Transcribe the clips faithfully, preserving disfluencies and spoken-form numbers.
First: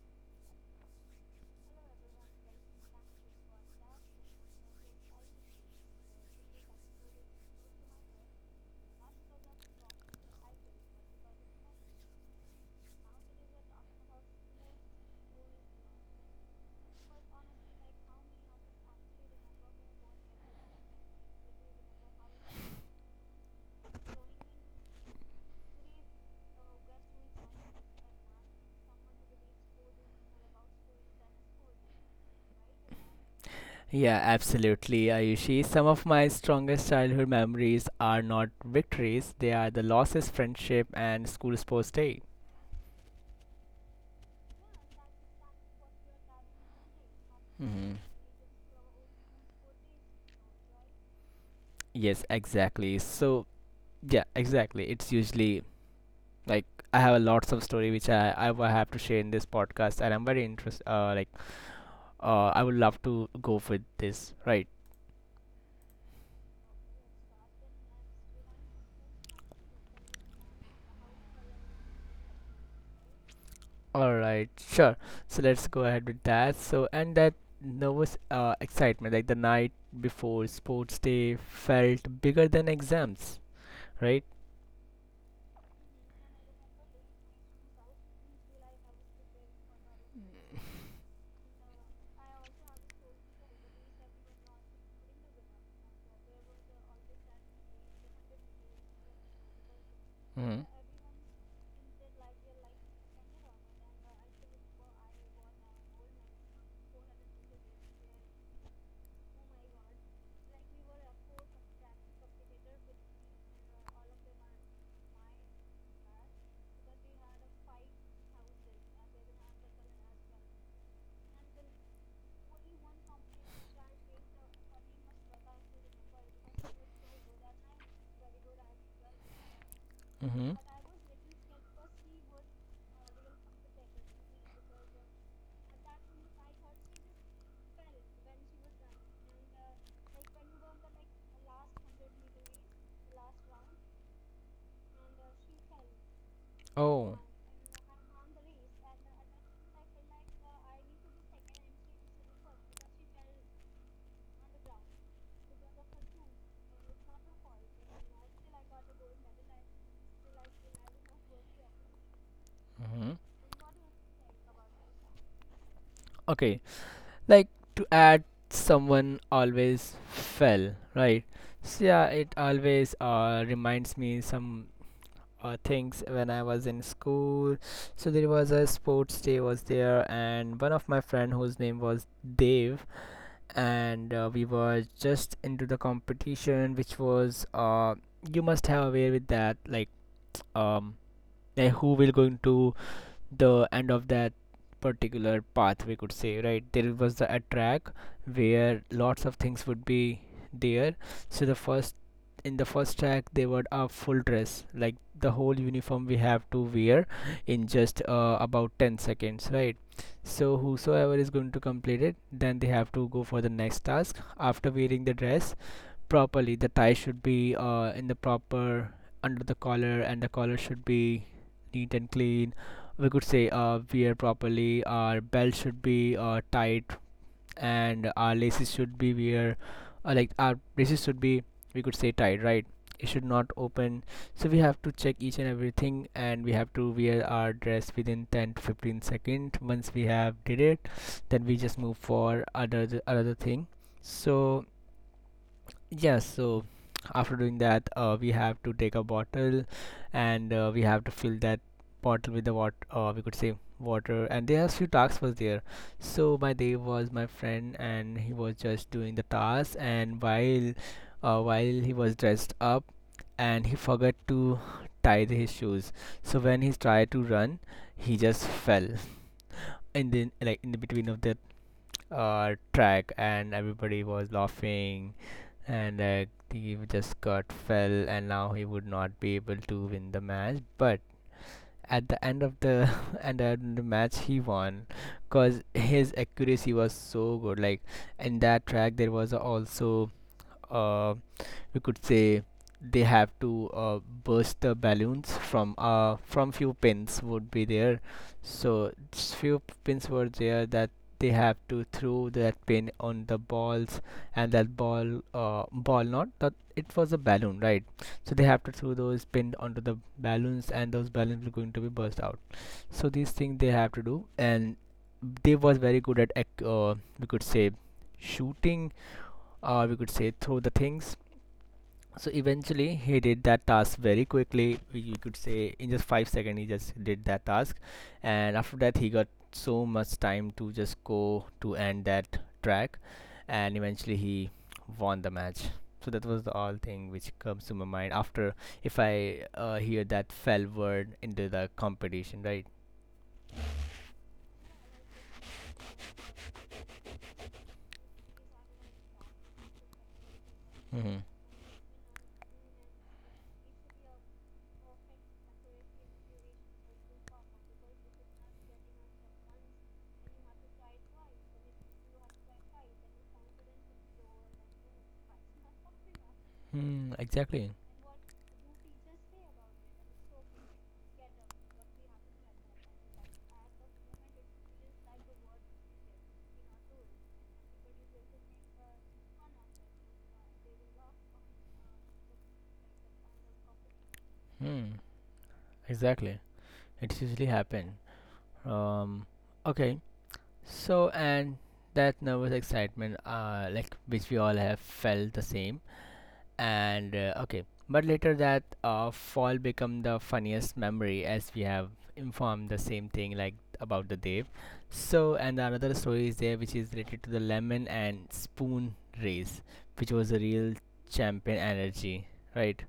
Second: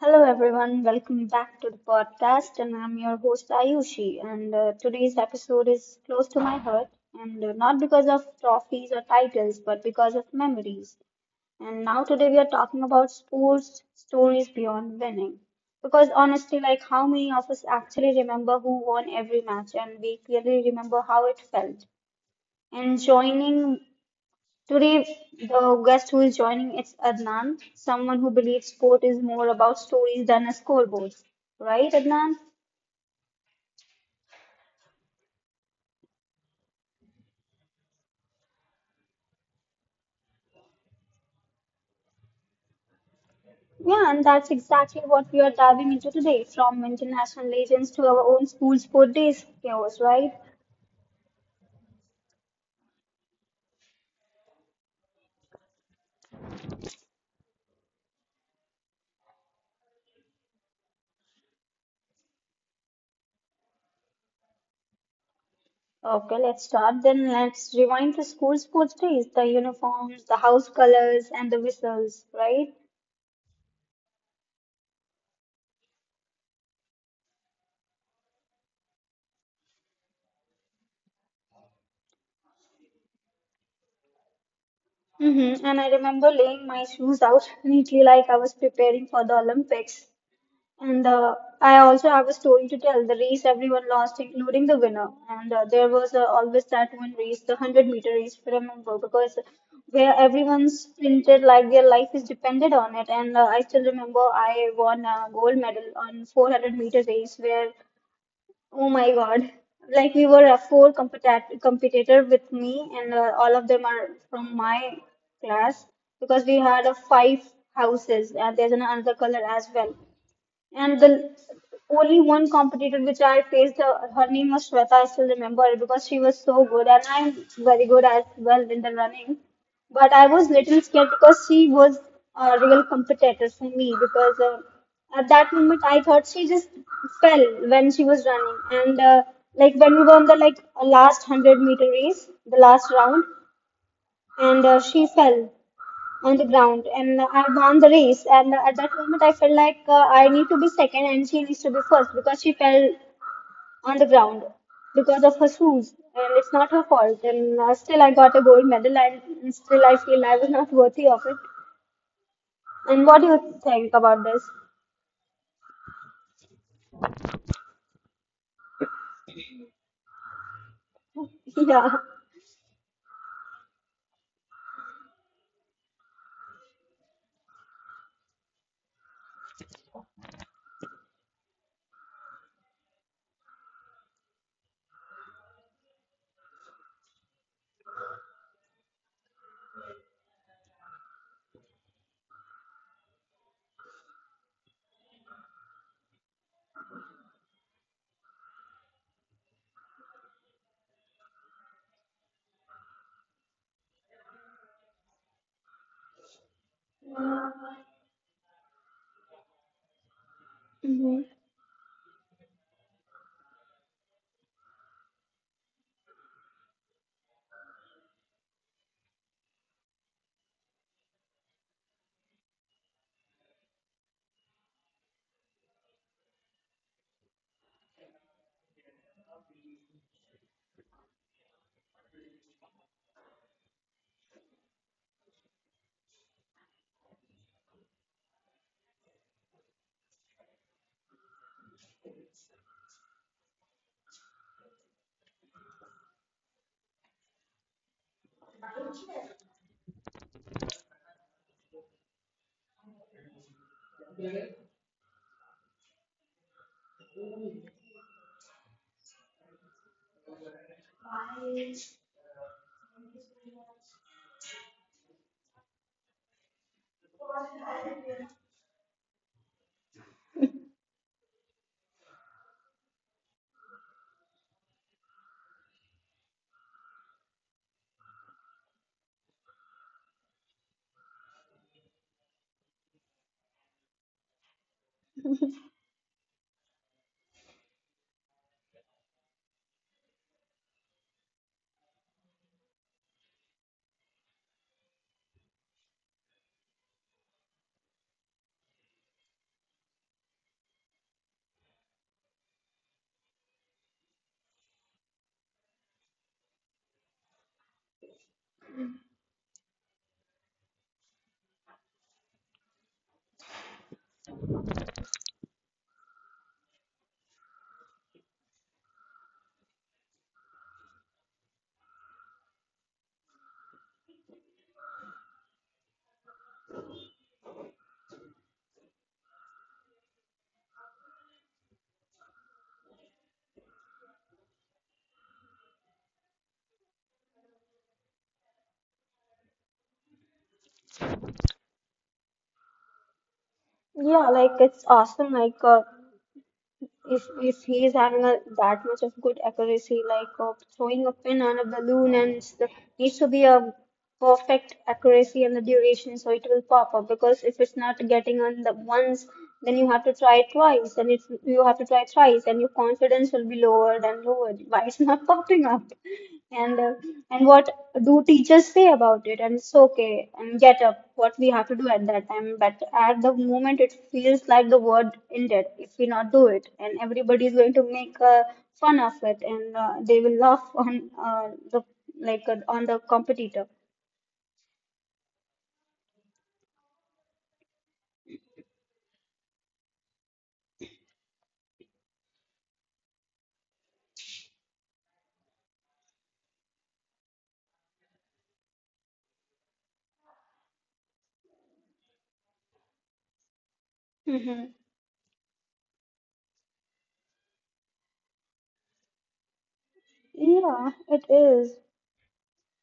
Hello everyone, welcome back to the Hello everyone. podcast, and I'm your host Ayushi. And uh, Today's So episode is close to my heart, and uh, not because of trophies or titles, I but because chose, of memories. but And now today we are talking about sports stories beyond winning, because honestly, like how many like of us actually remember who won every match, and we clearly remember how it felt. And joining today, the guest who is joining is Adnan, someone who believes sport is more about stories than a scoreboard. Right, Adnan? yeah, absolutely, Ayushi. Some of my strongest childhood memories are not victories, they are the losses, friendship, and school sports day. Yeah, and that's exactly what we are diving into today, from international legends Hmm. to our own school sport days chaos, right? Yes, exactly. So yeah, exactly. It's usually like I have a lots of story which I I will have to share in this podcast, and I'm very interest. Uh, like uh, I would love to go with this. Right. Okay, let's start then. Let's rewind to school sports days, the uniforms, the house colors, and the whistles, right? All right. Sure. So let's go ahead with that. So and that nervous uh excitement, like the night before sports day, felt bigger than exams. Right. Mm-hmm. And I remember laying my shoes out neatly like I was preparing for the Olympics. And uh, I also have a story to tell. The race everyone lost, including the winner. And uh, there was uh, always that one race, the one hundred meter race, if I remember, because where Mm-hmm. everyone sprinted like their life is depended on it. And uh, I still remember I won a gold medal on four hundred meter race, where, oh my God, like we were uh, four competat competitor with me, and uh, all of them are from my class because we had uh, five houses, and there's another color as well. And the only one competitor which I faced, uh, her name was Shweta. I still remember it because she was so good, and I'm very good as well in the running. But I was Mm-hmm. little scared because she was a real competitor for me because uh, at that moment I thought she just fell when she was running, and uh, like when we were on the like last hundred meter race, the last round, and uh, she fell on the ground Oh. and I won the race. And at that moment, I felt like uh, I need to be second and she needs to be first because she fell on the ground because of her shoes and it's not her fault. And uh, still, I got a gold medal and still, I feel I was not worthy of it. Mm-hmm. And what do you think about this? Okay. like to add, someone always fell, right? So Yeah. yeah, it always uh, reminds me some uh, things when I was in school. So there was a sports day was there, and one of my friend whose name was Dave. And uh, we were just into the competition which was uh you must have aware with that, like um like who will going to the end of that particular path, we could say, right? There was the, a track where lots of things would be there. So the first in the first track, they were a full dress, like the whole uniform we have to wear in just uh, about ten seconds, right? So whosoever Hmm. is going to complete it, then they have to go for the next task after wearing the dress properly. The tie should be uh, in the proper under the collar, and the collar should be neat and clean. We could say uh, wear properly. Our belt should be uh, tight, and our laces should be wear uh, like our laces should be, we could say, tight, right? It should not open. So we have to check each and everything, and we have to wear our dress within ten to fifteen seconds. Once we have did it, then we just move for other another thing. So yes, so after doing that, uh, we have to take a bottle, and uh, we have to fill that bottle with the water, uh, we could say water. And there are few tasks was there. So my Dev was my friend, and he was just doing the task. And while uh, while he was dressed up, and he forgot to tie the- his shoes. So when he tried to run, he just fell in the like in the between of the uh, track, and everybody was laughing. And uh, he just got fell, and now he would not be able to win the match. But at the end of the and then the match, he won, because his accuracy was so good. Like in that track, there was also, uh, we could say, they have to uh, burst the balloons from uh from few pins would be there. So s- few pins were there that they have to throw that pin on the balls. And that ball, uh ball not that, it was a balloon, right? So they have to throw those pins onto the balloons, and those balloons are going to be burst out. So these things they have to do. And they was very good at ac- uh, we could say shooting, uh, we could say throw the things. So eventually he did that task very quickly, you could say in just five seconds he just did that task. And after that, he got so much time to just go to end that track, and eventually he won the match. So that was the all thing which comes to my mind after, if I uh, hear that fell word into the competition, right? Yeah, like it's awesome. Like uh, if if he is having a, that much of good accuracy, like uh, Mm-hmm. throwing a pin on a balloon, and s- needs to be a perfect accuracy and the duration so it will pop up, because if it's not getting on the once, then you have to try twice, and if you have to try thrice, and your confidence will be lowered and lowered, why it's not popping up? and uh, Mm, and exactly. what do teachers say about it? And it's okay and get up, what we have to do at that time. But at the moment it feels like the word ended if we not do it, and everybody is going to make uh, fun of it, and uh, they will laugh on uh, the like uh, on the competitor. Hmm. Exactly. it's usually happen um okay. So, and that nervous excitement, uh, like which we all have felt the same. And uh, okay, but later that uh, fall become the funniest memory, as we have informed the same thing like about the Dev. Mm-hmm. So, and the another story is there which is related to the lemon and spoon race, which was a real Yeah, it champion is. energy, right?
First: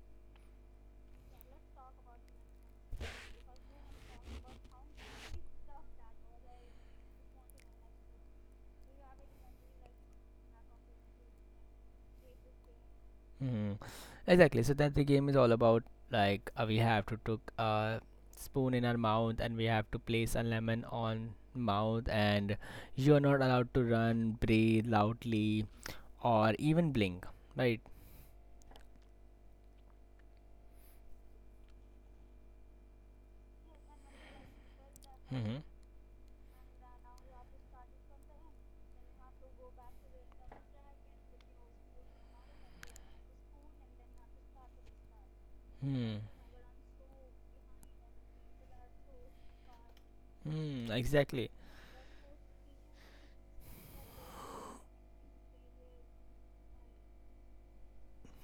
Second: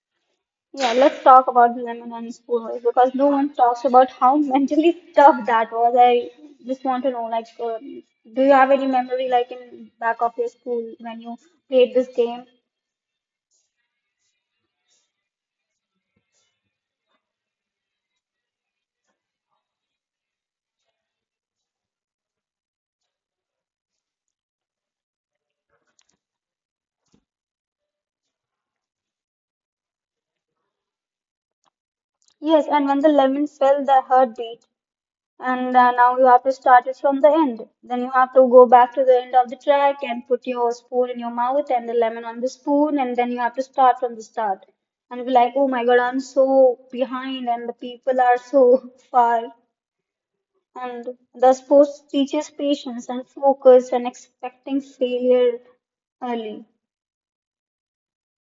Yeah, let's talk about the Lebanon schoolwork, because no one talks about how mentally tough that was. I just want to know, like, uh, do you have any memory, like, in back of your school when you played this game? Mm. Exactly. So that the game is all about like uh, we have to took a spoon in our mouth, and we have to place a lemon on mouth, and you are not allowed to run, breathe loudly, or even blink. Right. Yes, and when the lemon fell, the heartbeat. Mm-hmm. and uh, now you have to start it from the end. Then you have to go back to the end of the track and put your spoon in your mouth and the lemon on the spoon, and then you have to start from the start. And be like, oh my Hmm. god, I'm so behind, and the people are so far. Hmm. And Exactly. the sport teaches patience and focus and expecting failure early.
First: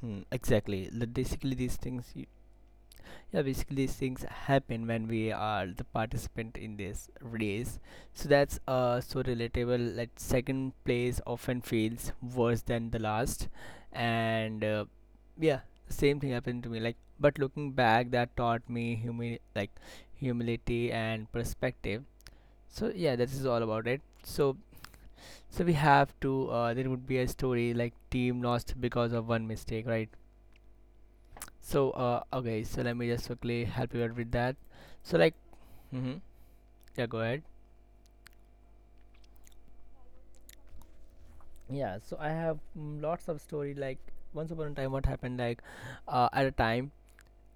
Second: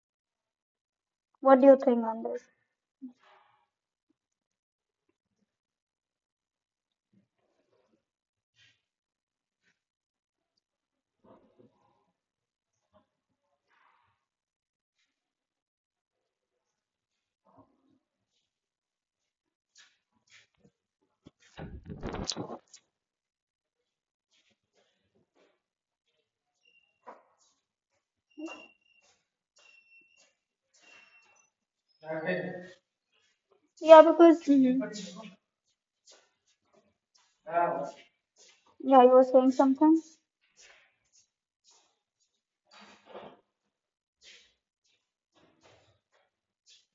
Hmm. Exactly. The- Basically, What do these you think things, on this? yeah, basically these things happen when we are the participant in this race. So that's uh so relatable, like second place often feels worse than the last. And uh, yeah same thing happened to me, like but looking back, that taught me humi- like humility and perspective. So yeah, that is all about it. So so we have to uh, there would be a story like team lost because of one mistake, right? So uh okay, so let me just quickly help you out with that. Yeah, so because, like mhm. Mm-hmm. Yeah, go ahead. Yeah, you were saying something. Yeah, so I have mm, lots of story like, once upon a time what happened, like uh, at a time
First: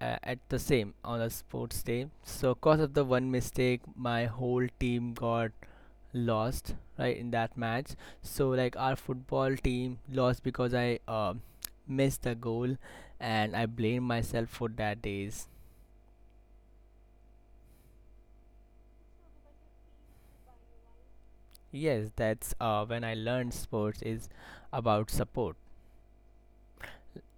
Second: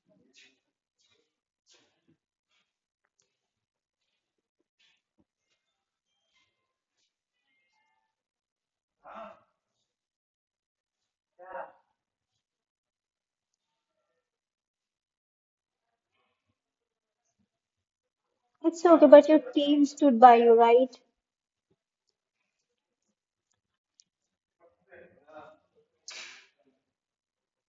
uh, at the same on a sports day. So cause of the one mistake, my whole team got lost, right, in that match. So like our football team lost because I uh, missed the goal, and I blame myself for that days. It's okay, but your team stood by you, right? Yes, that's uh, when I learned sports is about support.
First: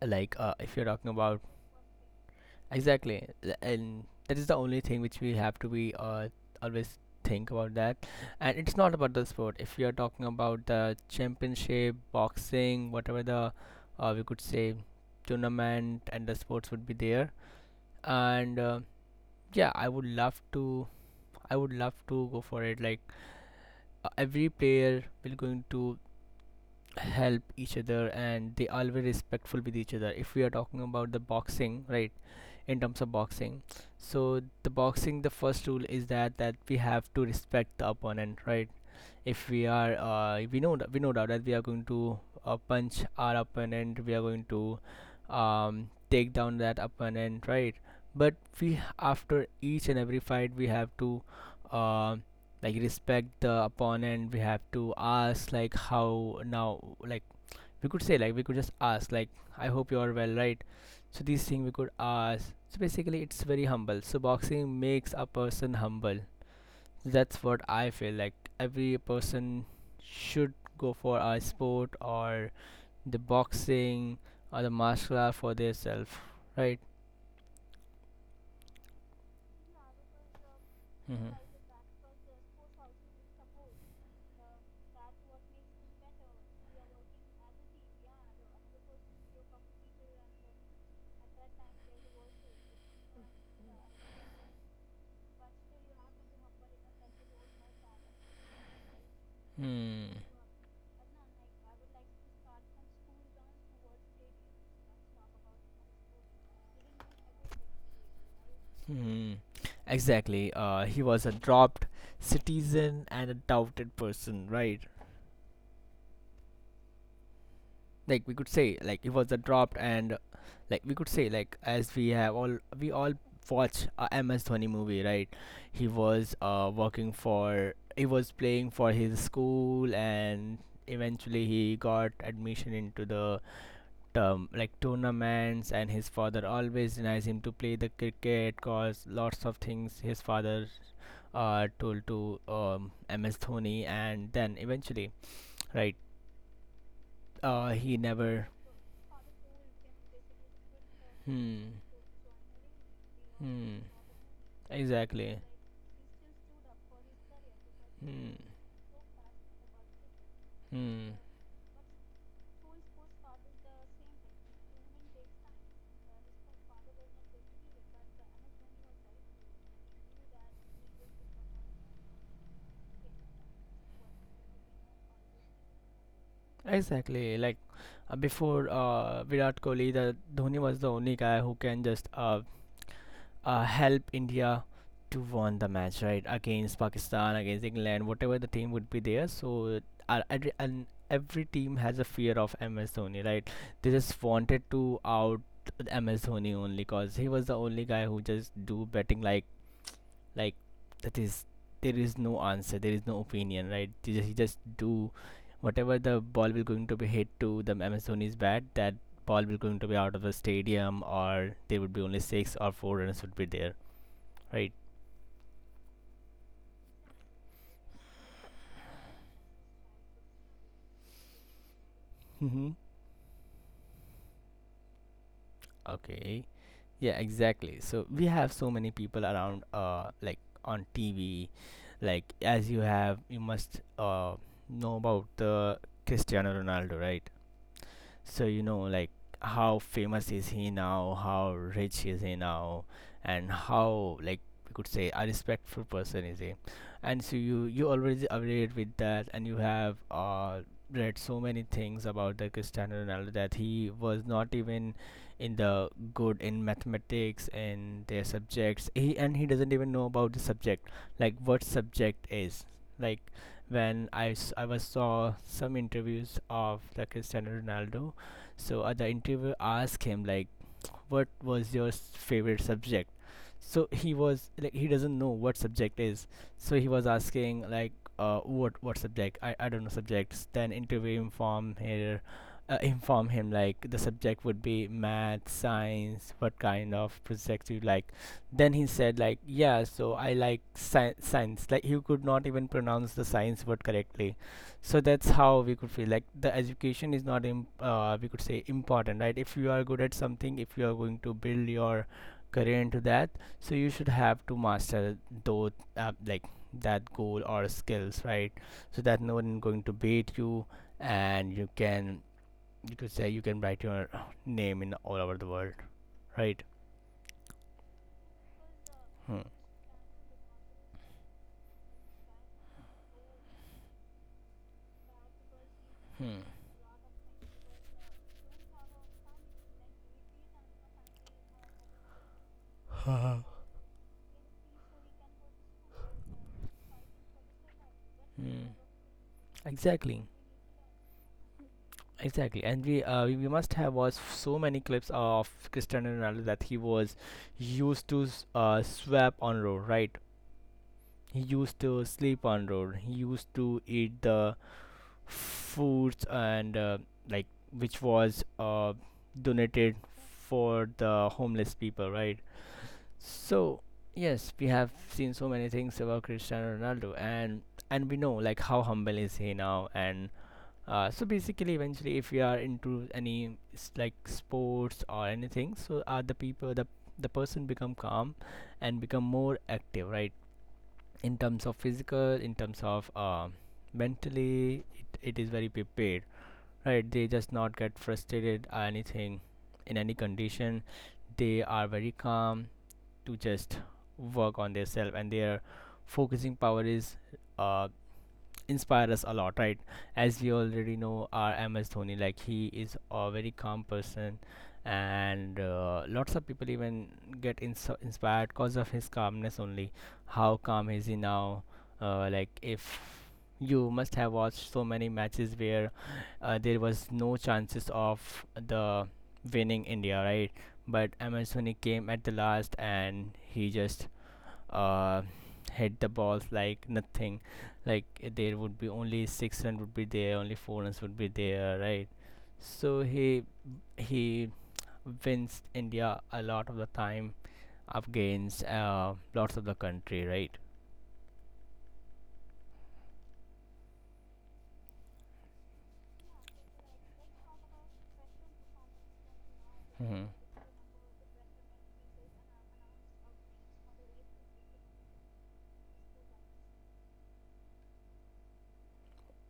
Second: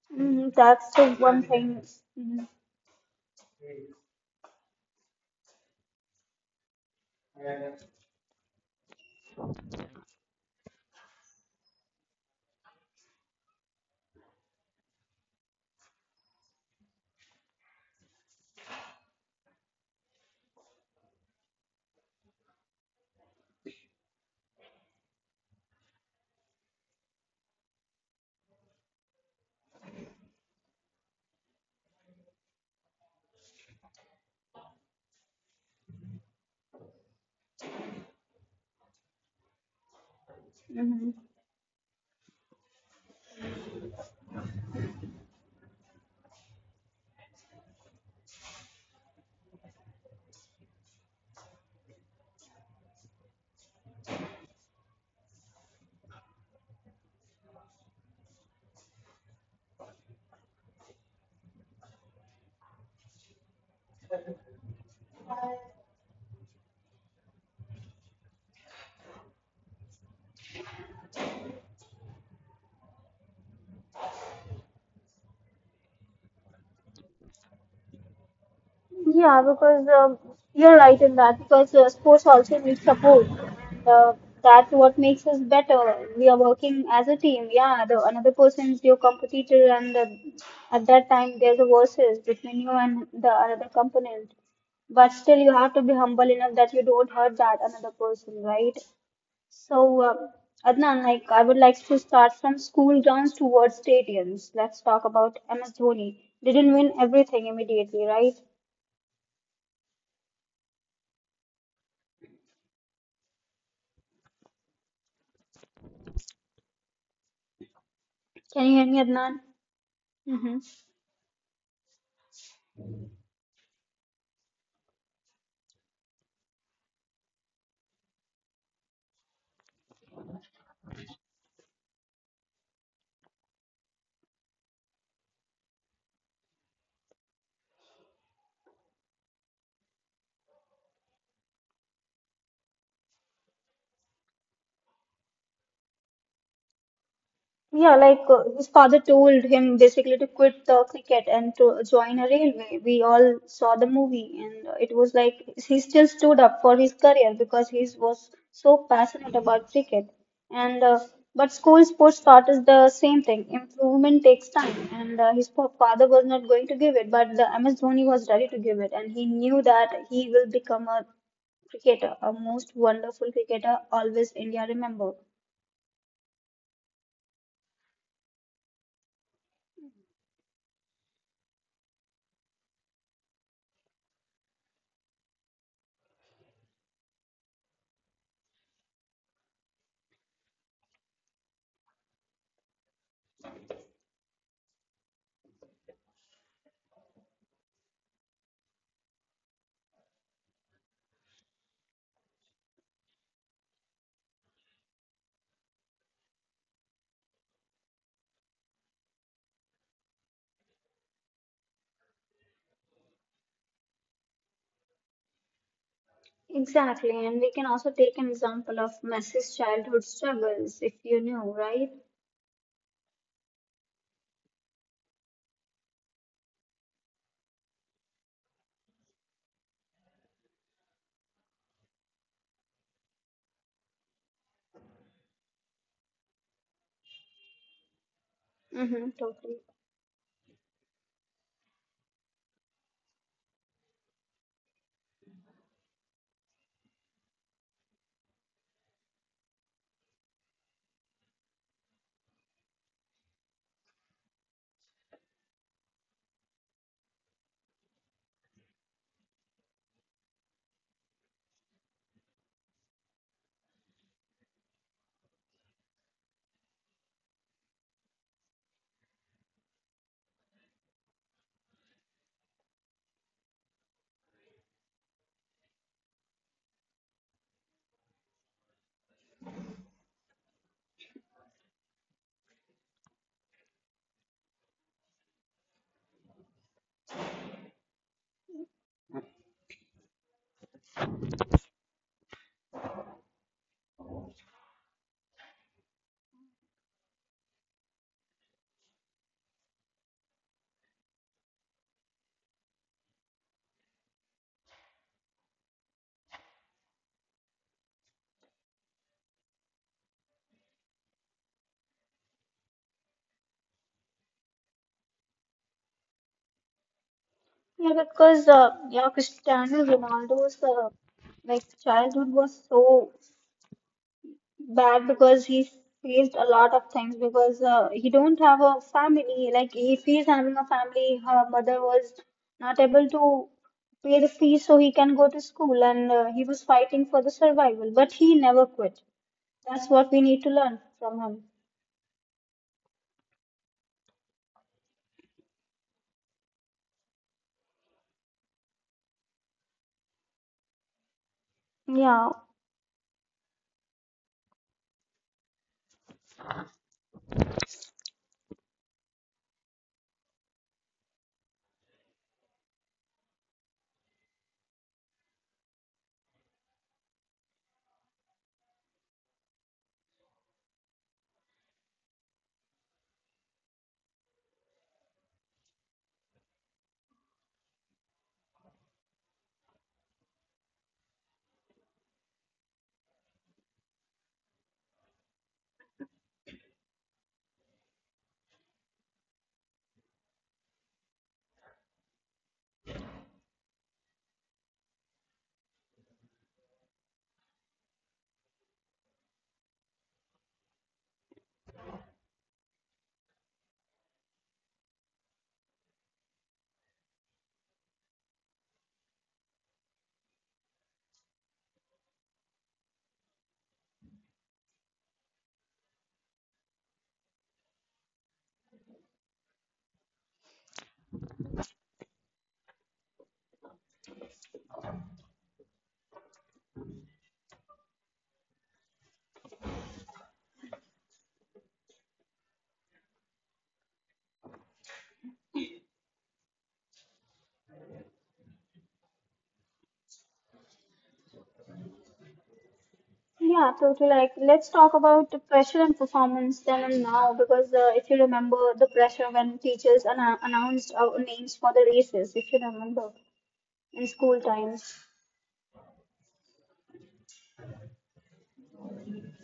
Like Mhm, uh, if you're that's talking the about, one thing. Mhm, exactly, Th- and that is the only thing which we have to be uh, always think about that. And it's not about the sport, if you're talking about the championship, boxing, whatever the, uh, we could say, tournament and the sports would be there. And uh, yeah i would love to I would love to go for it. Like uh, every player will going to help each other, and they always respectful with each other, if we are talking about the boxing, right? In terms of boxing. So the boxing, the first rule is that that we have to respect the opponent, right? If we are, uh, we know that we know mhm. that we are going to uh, punch our opponent, we are going to um, take down that opponent, right? But we, after each and every fight, we have to. Uh, like respect the opponent, we have to ask like how now, like we could say, like we could just ask like, I hope you are well, right? So these things we could ask. So basically it's very humble. So boxing makes a person humble, that's what I feel. Like every person should go for a sport, or the boxing, or the martial art for themselves, right? Yeah, because um, you're right in that. Mm-hmm. Because uh, sports also needs support. Uh, that's what makes us better. We are working as a team. Yeah, the another person is your competitor, and uh, at that time there's a versus between you and the another component. But still, you have to be humble enough that you don't hurt that another person, right? So, uh, Hmm. Adnan, like I would like to start from school grounds towards stadiums. Let's talk about M S Dhoni. Didn't win everything immediately, right? Hmm. Exactly. Uh he was a dropped citizen and a doubted person, right? like we Can could you hear say me, like It Adnan? was a dropped, and Mm-hmm. like we could say, like, as we have all, we all watch a MS Dhoni movie, right? He was uh working for he was playing for his school, and eventually he got admission into the term like tournaments. And his father always denies him to play the cricket, cause lots of things his father uh told to um MS Dhoni. And then eventually, right, uh Yeah, he like uh, never. his father told him basically to quit the cricket and to Hmm. join a railway. We all saw the Hmm. movie, and uh, it was like Exactly. he still stood up for his career because he Hmm. was so passionate about cricket. Hmm. And uh, but school sports started us the same thing. Improvement takes time, and uh, his fa- father was not going to give it, but the M S Dhoni was ready to give it, and he knew that he will become a cricketer, a most wonderful cricketer, always India remember. Exactly. Like uh, before uh, Virat Kohli, the Dhoni was the only guy who can just uh, uh, help India to win the match, right? Against Pakistan, against England, whatever the team would be there. So uh, every- and every team has a fear of M S Dhoni, right? They just wanted to out M S Dhoni, only because he was the only guy who just do betting, like like that is, there is no answer, there is no opinion, right? You just, you just do whatever the ball will going to be hit to the amazoni's bat, that ball will going to be out of the stadium, or there would be only six or four runners would be there, right? Exactly, and we can also take an example of Messi's childhood struggles, if you know, right? Mm-hmm. Okay. Yeah, exactly. So we have so many people around, uh like on TV, like as you have, you must uh know about the Cristiano Ronaldo, right? So you know, Mm-hmm, like totally. how famous is he now? How rich is he now? And how, like we could say, a respectful person is he? And so you you already updated with that, and you have uh read so many things about the Cristiano Ronaldo, that he was not even in the good in mathematics and their subjects. He and he doesn't even know about the subject, like what subject is, like when I, s- I was saw some interviews of the Cristiano Ronaldo. So uh, the interviewer asked him like, "What was your s- favorite subject?" So he was like, he doesn't know what subject is. So he was asking like, uh, "What what subject? I, I don't know subjects." Then interviewer inform here, uh, inform him like the subject would be math, science. What kind of projects you like? Then he said like, "Yeah, so I like sci- science." Like he could not even pronounce the science word correctly. So that's how we could feel like the education is not im- uh, we could say important, right? If you are good at something, if you are going to build your career into that, so you should have to master those uh, like that goal or skills, right? So that no one going to beat you, and you can you could say you can write your name in all over the world, right? Yeah, because uh, yeah, Hmm. Cristiano Ronaldo's uh, like childhood was so bad because he faced a Hmm. lot of things because uh, he don't have a family. Like if he's having a family, her mother was not able to pay the fees so he can go to school, and uh, he was fighting for the survival. But he never Hmm. quit. That's what we need to Exactly. learn from him. Exactly, and we uh, we must have watched so many clips of Cristiano Ronaldo that he was used to s- uh, swap on road, right? He used to Yeah, sleep on road. He used to eat the foods, and uh, like which was uh, donated for the homeless people, right? So yes, we have seen so many things about Cristiano Ronaldo, and and we know like how humble is he now. And uh, so basically, eventually, if you are into any s- like sports or anything, so are the people the the person become calm and become more active, right? In terms of physical, in terms of uh, mentally, it, it is very prepared, right? They just not get frustrated or anything in any condition. They are very calm to just work on their self, and their focusing power is uh, inspire us a lot, right? As we already know, our M S Dhoni, like he is a very calm person, and uh, lots of people even get ins- inspired because of his calmness only. How calm is he now? Uh, like if you must have watched so many matches where uh, there was no chances of the winning India, right? But M S Dhoni came at the last, and he just uh, hit the balls like nothing. Like eh, there would be only six runs would be there, only four runs would be there, right? So he he wins India a lot of the time against uh, lots of the country, right? yeah, totally. Like, let's talk about the pressure and performance then and now, because uh, if you remember the pressure when teachers an- Hmm. announced our names for the races, if you remember in school times.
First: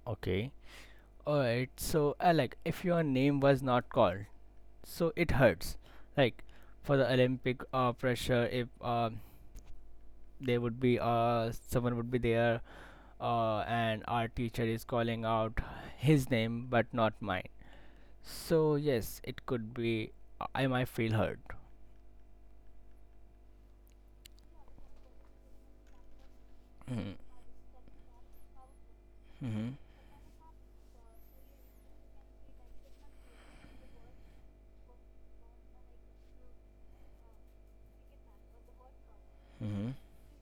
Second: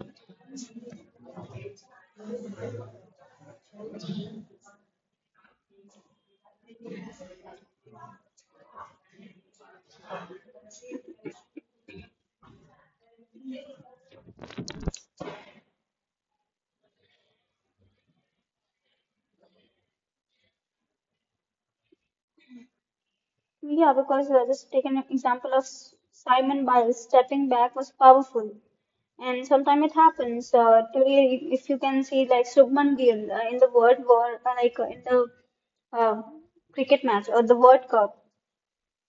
Okay. Alright. So uh, like if your name was not called, so it hurts. Like for the Olympic uh, pressure, if uh, there would be uh, someone would be there uh, and our teacher is calling out his name but not mine. So yes, it could be I might feel hurt. Yeah, because uh, just take an example of S- Mm-hmm. Simon Biles stepping back was powerful, Mm-hmm. and sometimes it happens. Uh, today, if if you can see like Subman Gill uh, in the World War, uh, like uh, in the uh, cricket match or the World Cup.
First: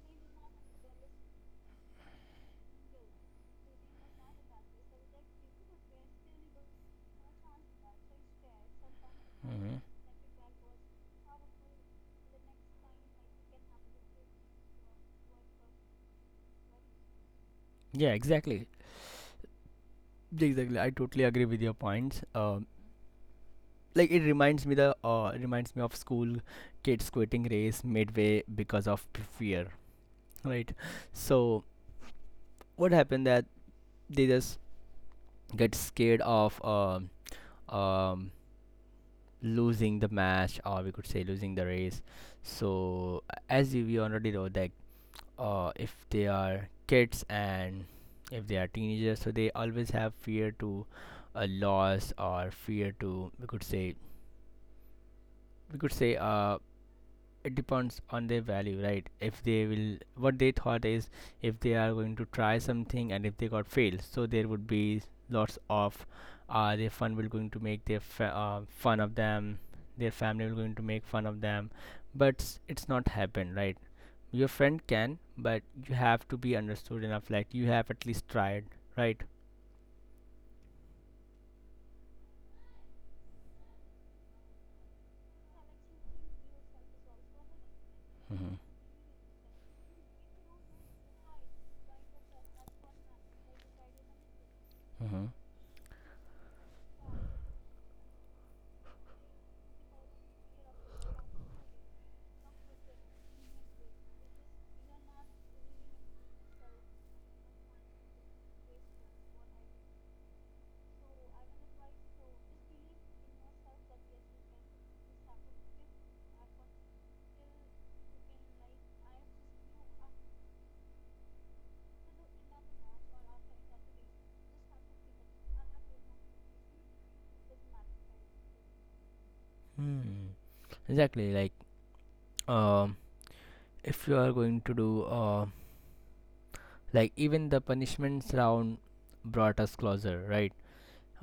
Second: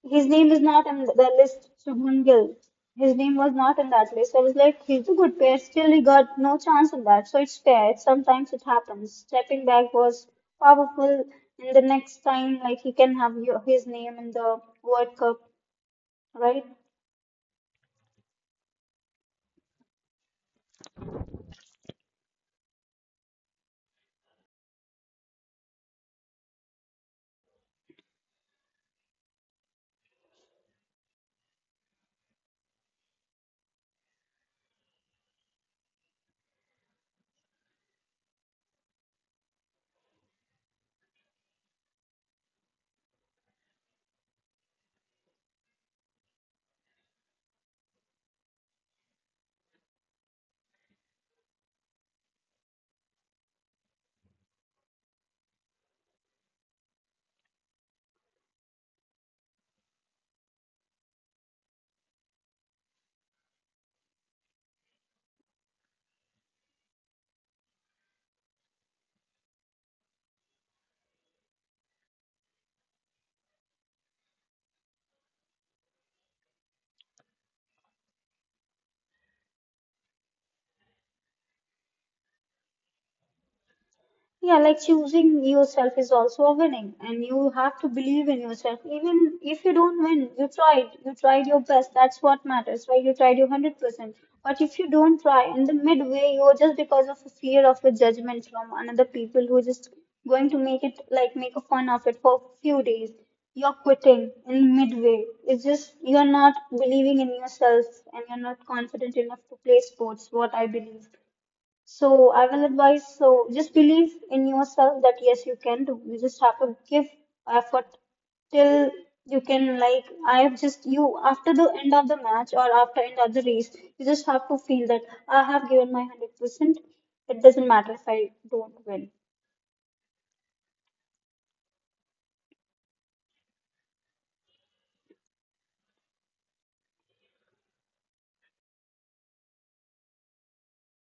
His name is not on the list, Shubman Gill. His name was not on that list. I was like, he's a good player. Still, he got no chance in that. So it's fair. Sometimes it happens. Stepping Mm-hmm. back was powerful. And the next time, like, he can have your, his name in the World Cup, right? Yeah, exactly. Yeah, exactly. I totally agree with your points. Um, like it reminds me the uh, reminds me of school kids quitting race midway because of p- fear, right? So what happened that they just get scared of um um losing the match, or we could say losing the race. So uh, as you- we already know that uh, if they are kids, and if they are teenagers, so they always have fear to a loss, or fear to, we could say, we could say, uh, it depends on their value, right? If they will what they thought is, if they are going to try something and if they got failed, so there would be lots of uh, their fun will going to make their fa- uh, fun of them, their family will going to make fun of them. But s- it's not happened, right? Your friend can, but you have to be understood enough, like you have at least tried, right? Yeah, like choosing yourself is also a winning, and you have to believe in Mm-hmm. yourself. Even if you don't win, you tried. You tried your best. That's what matters, right? You tried your one hundred percent. But if you Mm-hmm. don't try in the midway, you're just because of a fear of a judgment from another people who are just going to make it like make a fun of it for a few days. You're quitting in midway. It's just you're not believing in yourself, and you're not confident enough to play sports, what I believe. So I will advise, so just believe in yourself that yes, you can do. You just have to give effort till you can, like I have just you after the end of the match or after end of the race, you just have to feel that I have given my one hundred percent. It doesn't matter if I don't win. Mm. Exactly, like um if you are going to do uh, like even the punishments round brought us closer, right?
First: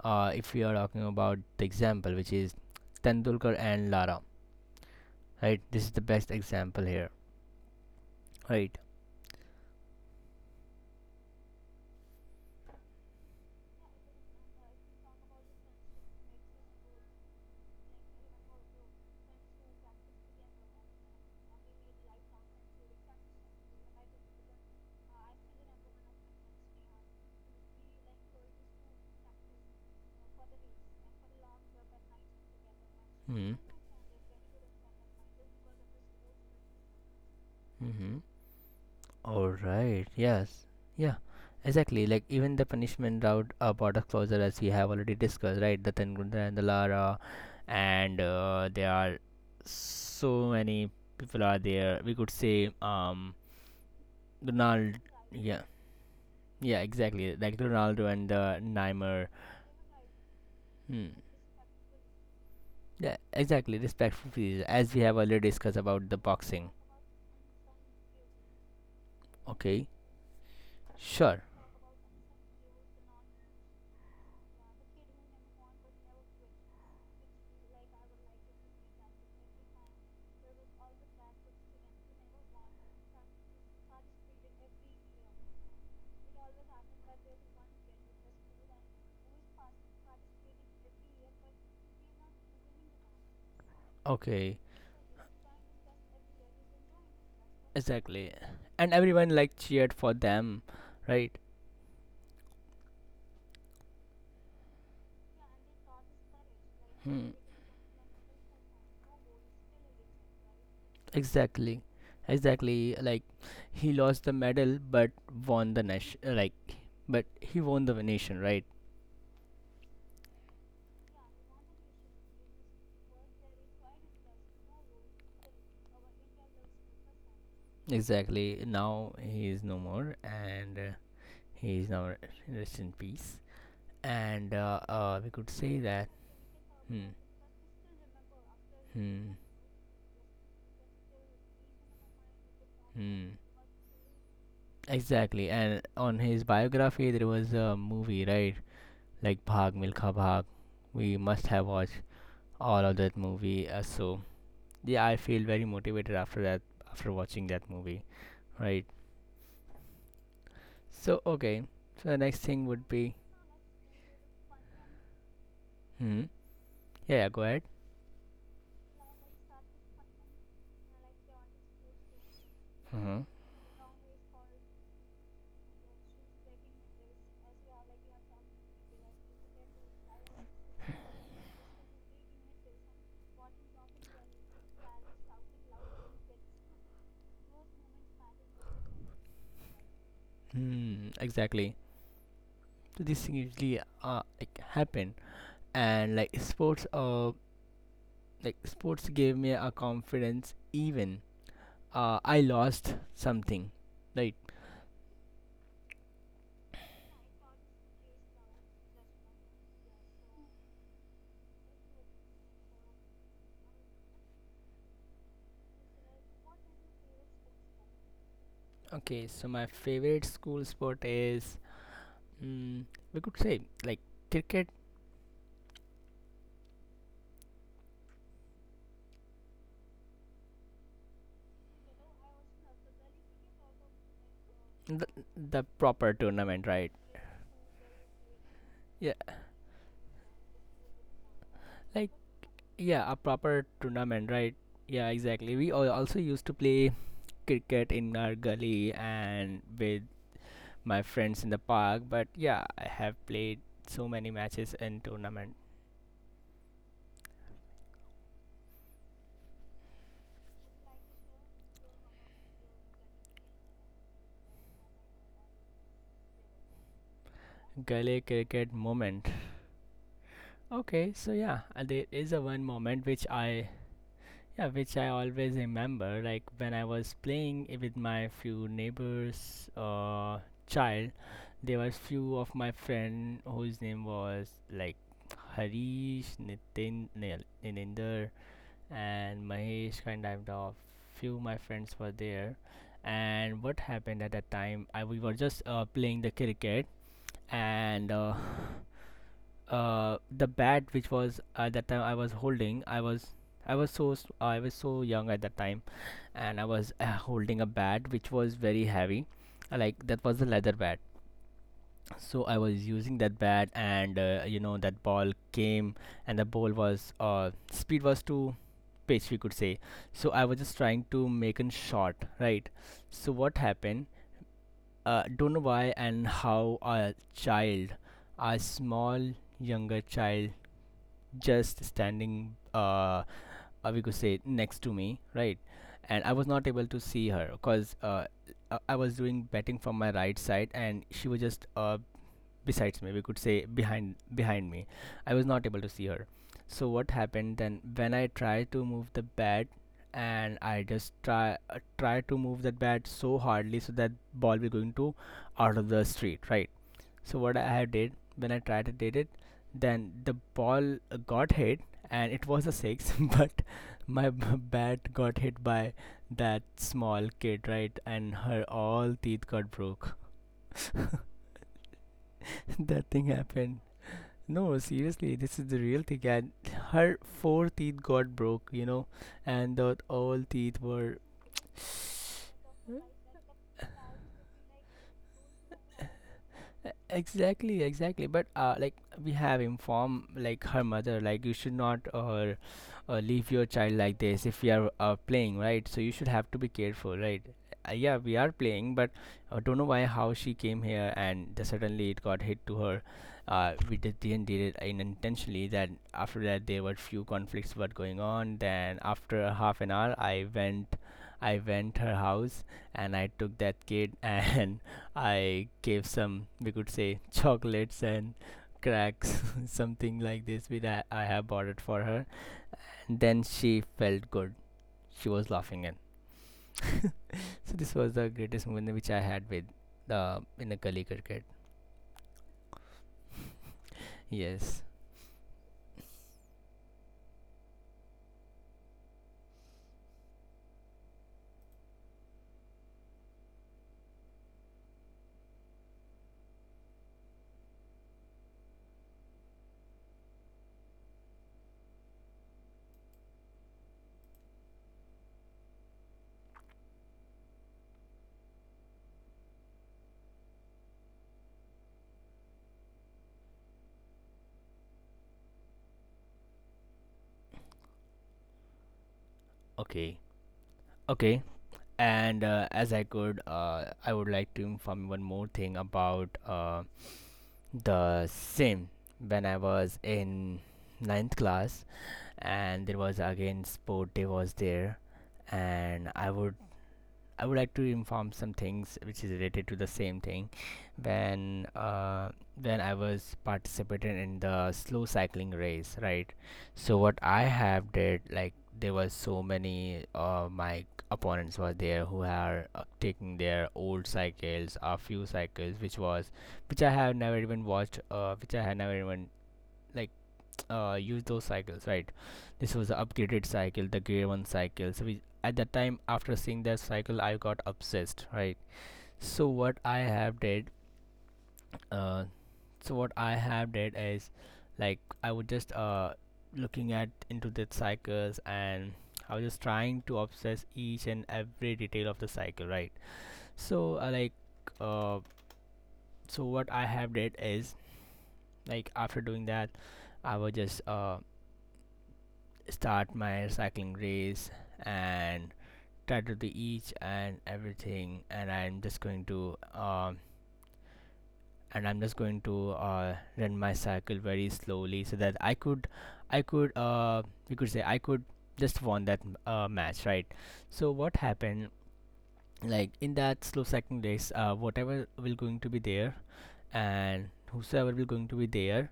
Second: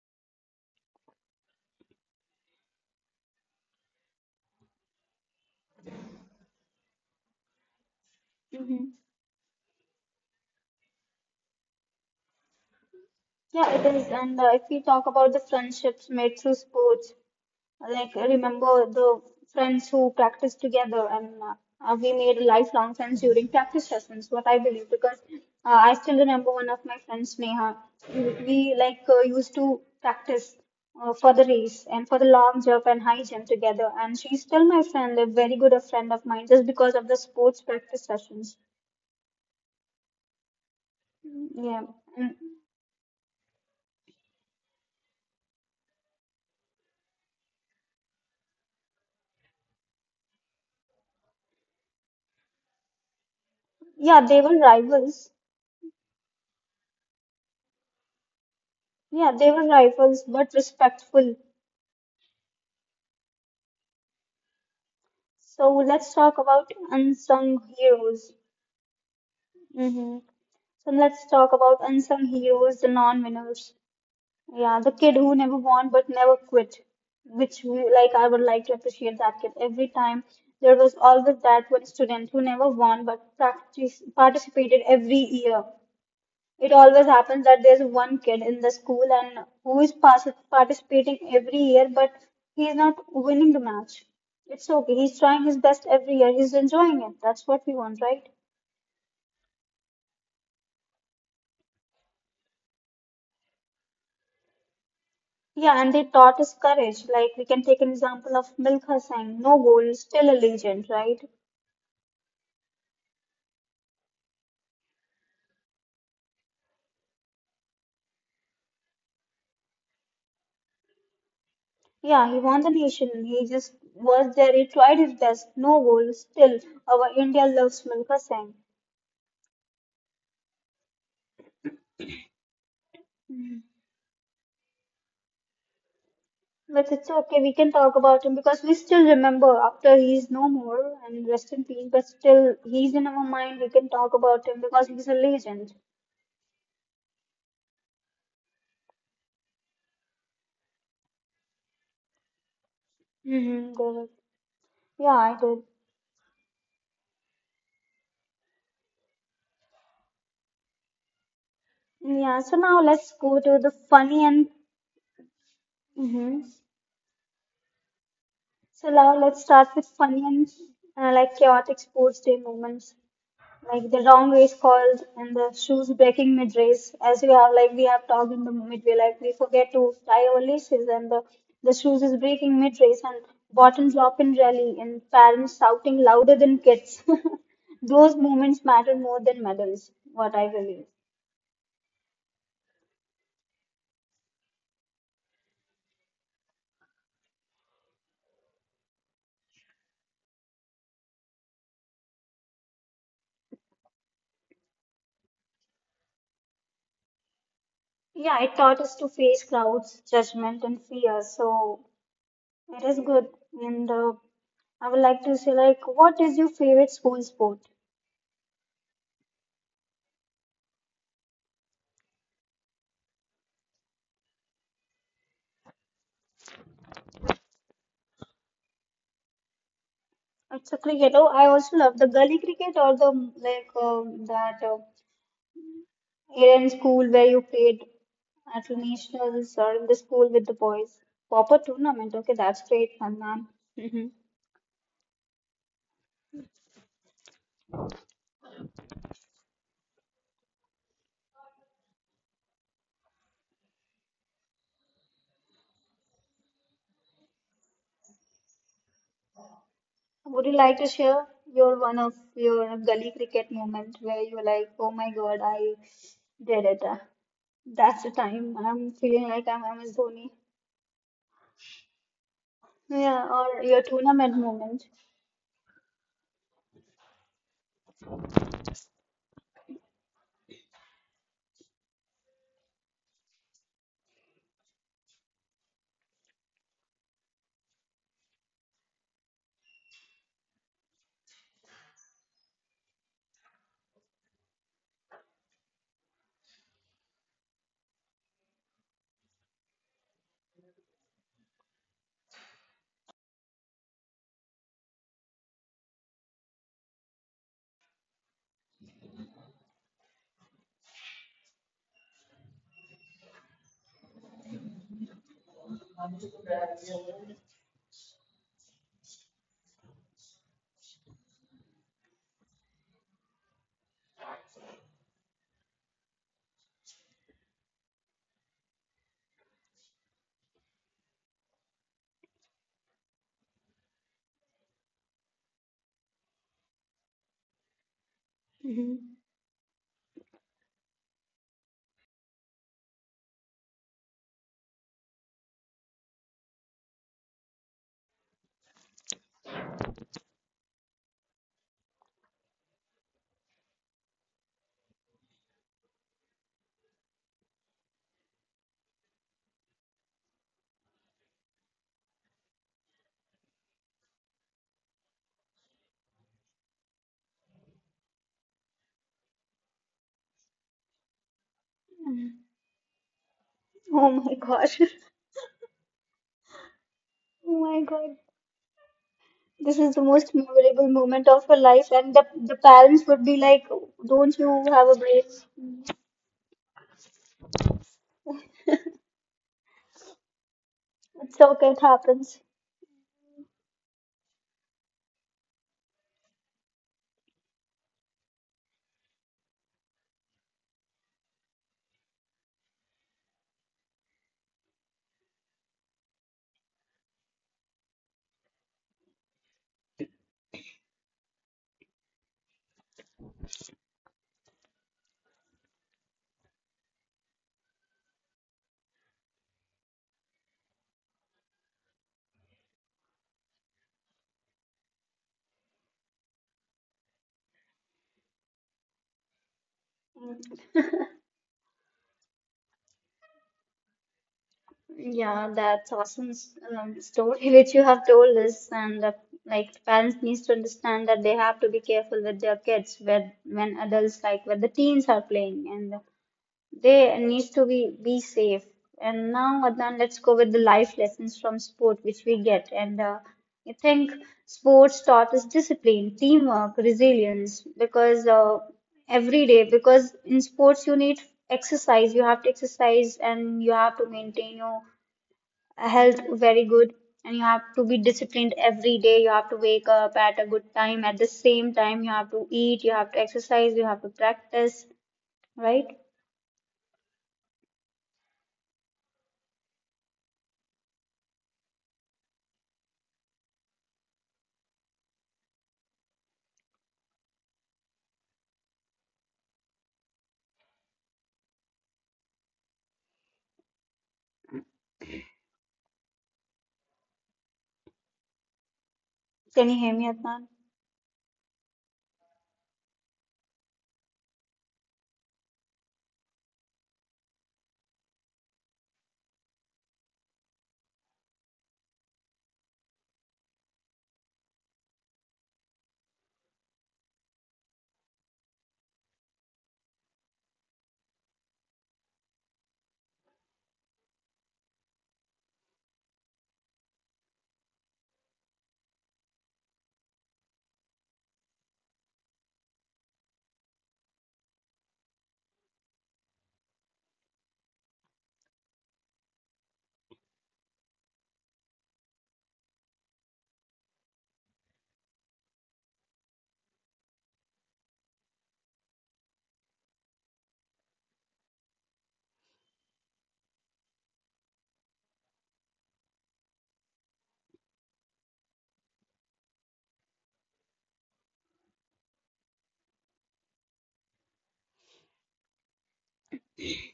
Uh, if we are talking about the example, which is Tendulkar and Lara, right? This is the best example here, right? Hmm. Yeah, it is. And uh, If we talk about the friendships made through sports, like, I remember the friends who practiced together, and uh, we made lifelong friends during practice sessions, what I believe, because uh, I still remember one of my friends, Neha. We, we like uh, used to practice uh, for the race and for the long jump and high jump Hmm. together, and she's still my friend, a very good a friend of mine, just because of the sports practice Mm-hmm. sessions. All right. Yes. Yeah. Yeah, Exactly. Like mm. even the punishment route uh, brought us closer, as we have already discussed, right? The Tendulkar and the Lara, and uh, there are so many people are there. We could say um, Yeah, they were Donald. rivals. Yeah. Yeah, exactly. Like Ronaldo and the Neymar. Yeah, they were rivals, but Hmm. respectful. Yeah, exactly. Respectful fees, as we have already discussed So about let's the talk about boxing. unsung heroes. Okay, Mm-hmm. So let's talk sure. about unsung heroes, the non-winners. Yeah, the kid who never won but never quit, which we like. I would like to appreciate that kid every time. There was always that one student who never won but practice, participated every year. It always happens that there's one kid in the school and who is pas- participating every year, but he is not winning the match. It's okay. He's trying his Okay, best every year. He's enjoying it. That's what we want, right? exactly. And everyone like cheered for them, right? Yeah, and they taught us courage. Like we can take an Hmm. example of Milkha Singh, no goal, still a legend, right? Exactly, exactly. Like he lost the medal, but won the nation. Like, but he won the nation, right? Yeah, he won the nation. He just was there. He tried his best. No goal, still. Our India loves Milkha Singh. Exactly. Now he is no more, and uh, he is now rest in peace. And uh, uh, we But could it's say okay. We that can talk about him because Hmm. we still remember after he's no Hmm. more and rest in peace. But still, he's in our mind. We can talk about him because Hmm. he's a legend. Exactly. And on his biography, there was a movie, right? Like Bhag Milkha Bhag. We must have watched Mm-hmm, Gaurav. all of that Yeah, movie. I Uh, did. so yeah, I feel very motivated after that. After watching that movie, right? Yeah. So now So let's okay. go to So the the next funny thing and. would be. Mm-hmm. Hmm. Yeah. So Yeah, go now ahead. let's start with funny and uh, like chaotic sports day moments, like the long race Uh-huh. calls and the shoes breaking mid race. As we have like we have talked in the midway, like we forget to tie our laces, and the the shoes is breaking mid race, and bottoms drop in rally, and parents shouting louder than kids. Those moments matter more than medals, what I believe. Hmm. Exactly. So this thing usually uh like happened, and like sports uh like sports gave me a confidence even uh, I lost something, right? Yeah, it taught us to face crowds, judgment, and fear. So that is good. And uh, I would like to say, like, what is your favorite school sport? Okay, so my favorite school sport is mm, we could say like cricket, It's a cricket. Oh, I also love the gully cricket or the like um that uh, the, the proper tournament, area right? in school where you played at Yeah, nationals or in the school with the boys. Proper like tournament. Okay, that's yeah, a great, proper Hannan. tournament, Hmm. right? Yeah, exactly. We al- also used to play cricket in our gully and with my friends in the park, but yeah, I have played so many matches in tournament. Would you like to share your one of your gully cricket moment where you're like, oh my God, I did it. Uh, Gully That's the cricket time moment. I'm feeling like I'm M S Dhoni. Okay, so yeah, uh, there is a one moment which I. Yeah, or your Yeah, which tournament I moment. always remember, like when I was playing i- with my few neighbors' uh, child, there was few of my friend whose name was like Harish, Nitin, Nil- Nininder, and Mahesh. Kind of the few my friends were there, and what happened at that time? I We were just uh, playing the cricket, and uh, uh, the bat which was at that time I was holding, I was I was so s- I was so young at that time, and I was uh, holding a bat which was very heavy, uh, like that was a leather bat. So I was using that bat, and uh, you know that ball came, and the ball was uh, speed was too pitch we could say. So I was just trying to make a shot, right? So what happened? Uh, don't know why and how a child, a small younger child just standing uh uh, we could say next to me, right? And I was not able to see her because uh, uh, I was doing betting from my right Hmm. side, and she was just uh besides me, we could say, behind behind me. I was not able to see her. So what happened? Then when I tried to move the bat, and I just try uh, try to move that bat so hardly so that ball will going to out of the street, right? So what I have did, when I tried to did it, then the ball uh, got hit and it was a six, but my b- bat got hit by that small kid, right? And her all teeth got broke. That thing happened. No, seriously, this is the Oh real my thing. And gosh. her four teeth got broke, you know, Oh my and the God. all teeth were. This is the most memorable moment of your life, and the, the parents would be like, don't you have a brain? Exactly, exactly, but uh, like we have informed like her mother like you should not uh, uh, It's leave your okay, it child like happens. this if you are uh, playing, right? So you should have to be careful, right? Uh, yeah we are playing, but I don't know why how she came here and the, suddenly it got hit to her. Uh, we did, didn't did it unintentionally. That after that there were few conflicts were going on. Then after half an hour i went I went her house and I took that kid, and I gave some, we could say, chocolates and cracks, something like this, which I, I have bought it for her. And then she felt good. She was laughing at. So this was the greatest moment which I had with the in the Kali cricket. Mm. Yes. Yeah, that's awesome s- um, story which you have told us, and uh, like parents needs to understand that they have to be careful with their kids when when adults like when the teens are playing, and they needs to be be safe. And now, Adnan, let's go with the life lessons from sport which we get. And uh, I think sports taught us discipline, teamwork, resilience, because uh, every day, because in sports you need exercise, you have to exercise and you have to maintain your health very good. And you have to be Okay. disciplined every day. You Okay. have to wake up at And a uh, good as I time. At the could, same uh, time, you I would have to like to eat, you inform have to one more exercise, thing you have to about uh, practice, right? the same. When I was in ninth class, and there was again sport day was there, and i would i would like to inform some things which is related to the same thing. When uh, when I was participating in the slow cycling race, right? So what I have did, like there was so many of my opponents Can were you hear there me, who Adnan? are uh, taking their old cycles, a few cycles which was which I have never even watched, uh, which I had never even like uh, use those cycles, right? This was the upgraded cycle, the gray one cycle. So we, at that time after seeing that cycle I got obsessed, right? So what I have did, uh, so what I have did is like I would just uh, looking at into the cycles, and I was just trying to obsess each and every detail of the cycle, right? So uh, like uh, so what I have did is, like after doing that I was just uh, start my cycling race, and try to do each and everything, and I'm just going to um and I'm just going to uh, run my cycle very slowly so that I could I could uh you could say I could just won that uh, match, right? So what happened, like in that slow cycling race, uh, whatever will going to be there, and whosoever will going to be there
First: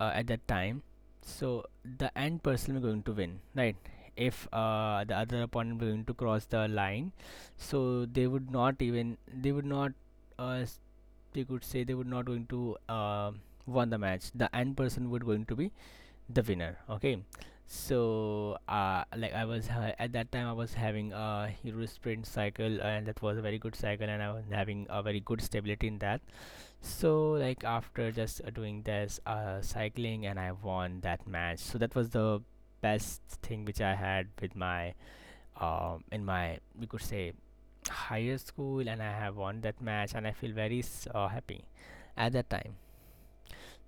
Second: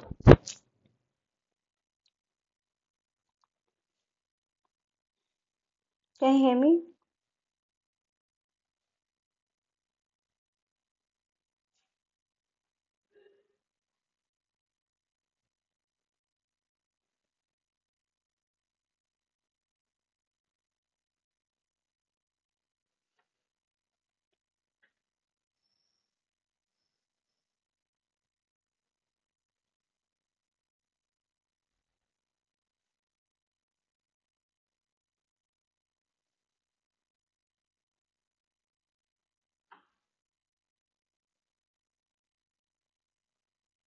uh, at that time, so the end person is going to win, right? If uh, the other opponent is going to Can you cross hear the me? line, so they would not even they would not uh, s- they could say they would not going to uh, won the match. The end person would going to be the winner, okay? So uh, like I was ha- at that time I was having a hero sprint cycle, and that was a very good cycle, and I was having a very good stability in that. So like after just uh, doing this uh, cycling, and I won that match. So that was the best thing which I had with my um in my we could say higher school, and I have won that match, and I feel very s- uh, happy at that time.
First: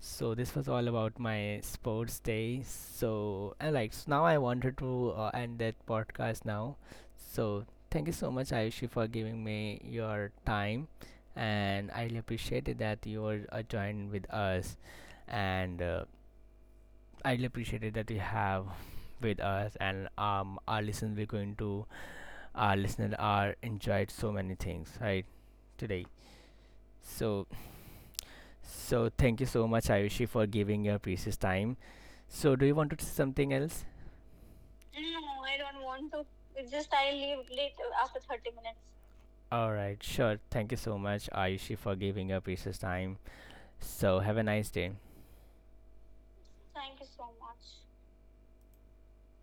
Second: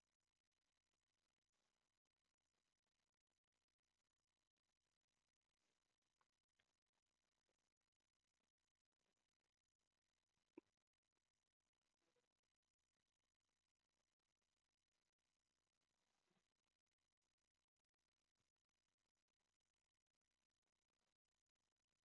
So this was all about my sports day. So and like so now I wanted to uh, end that podcast now. So thank you so much Ayushi for giving me your time, and I really appreciated that you were uh, joined with us, and uh, I really appreciated that you have with us, and um our listeners we're going to our listeners are enjoyed so many things, right, today. So so thank you so much Ayushi for giving your precious time. So, do you want to say something else? All right, sure. Thank you so much, Ayushi, for giving up precious time. So, have a nice day.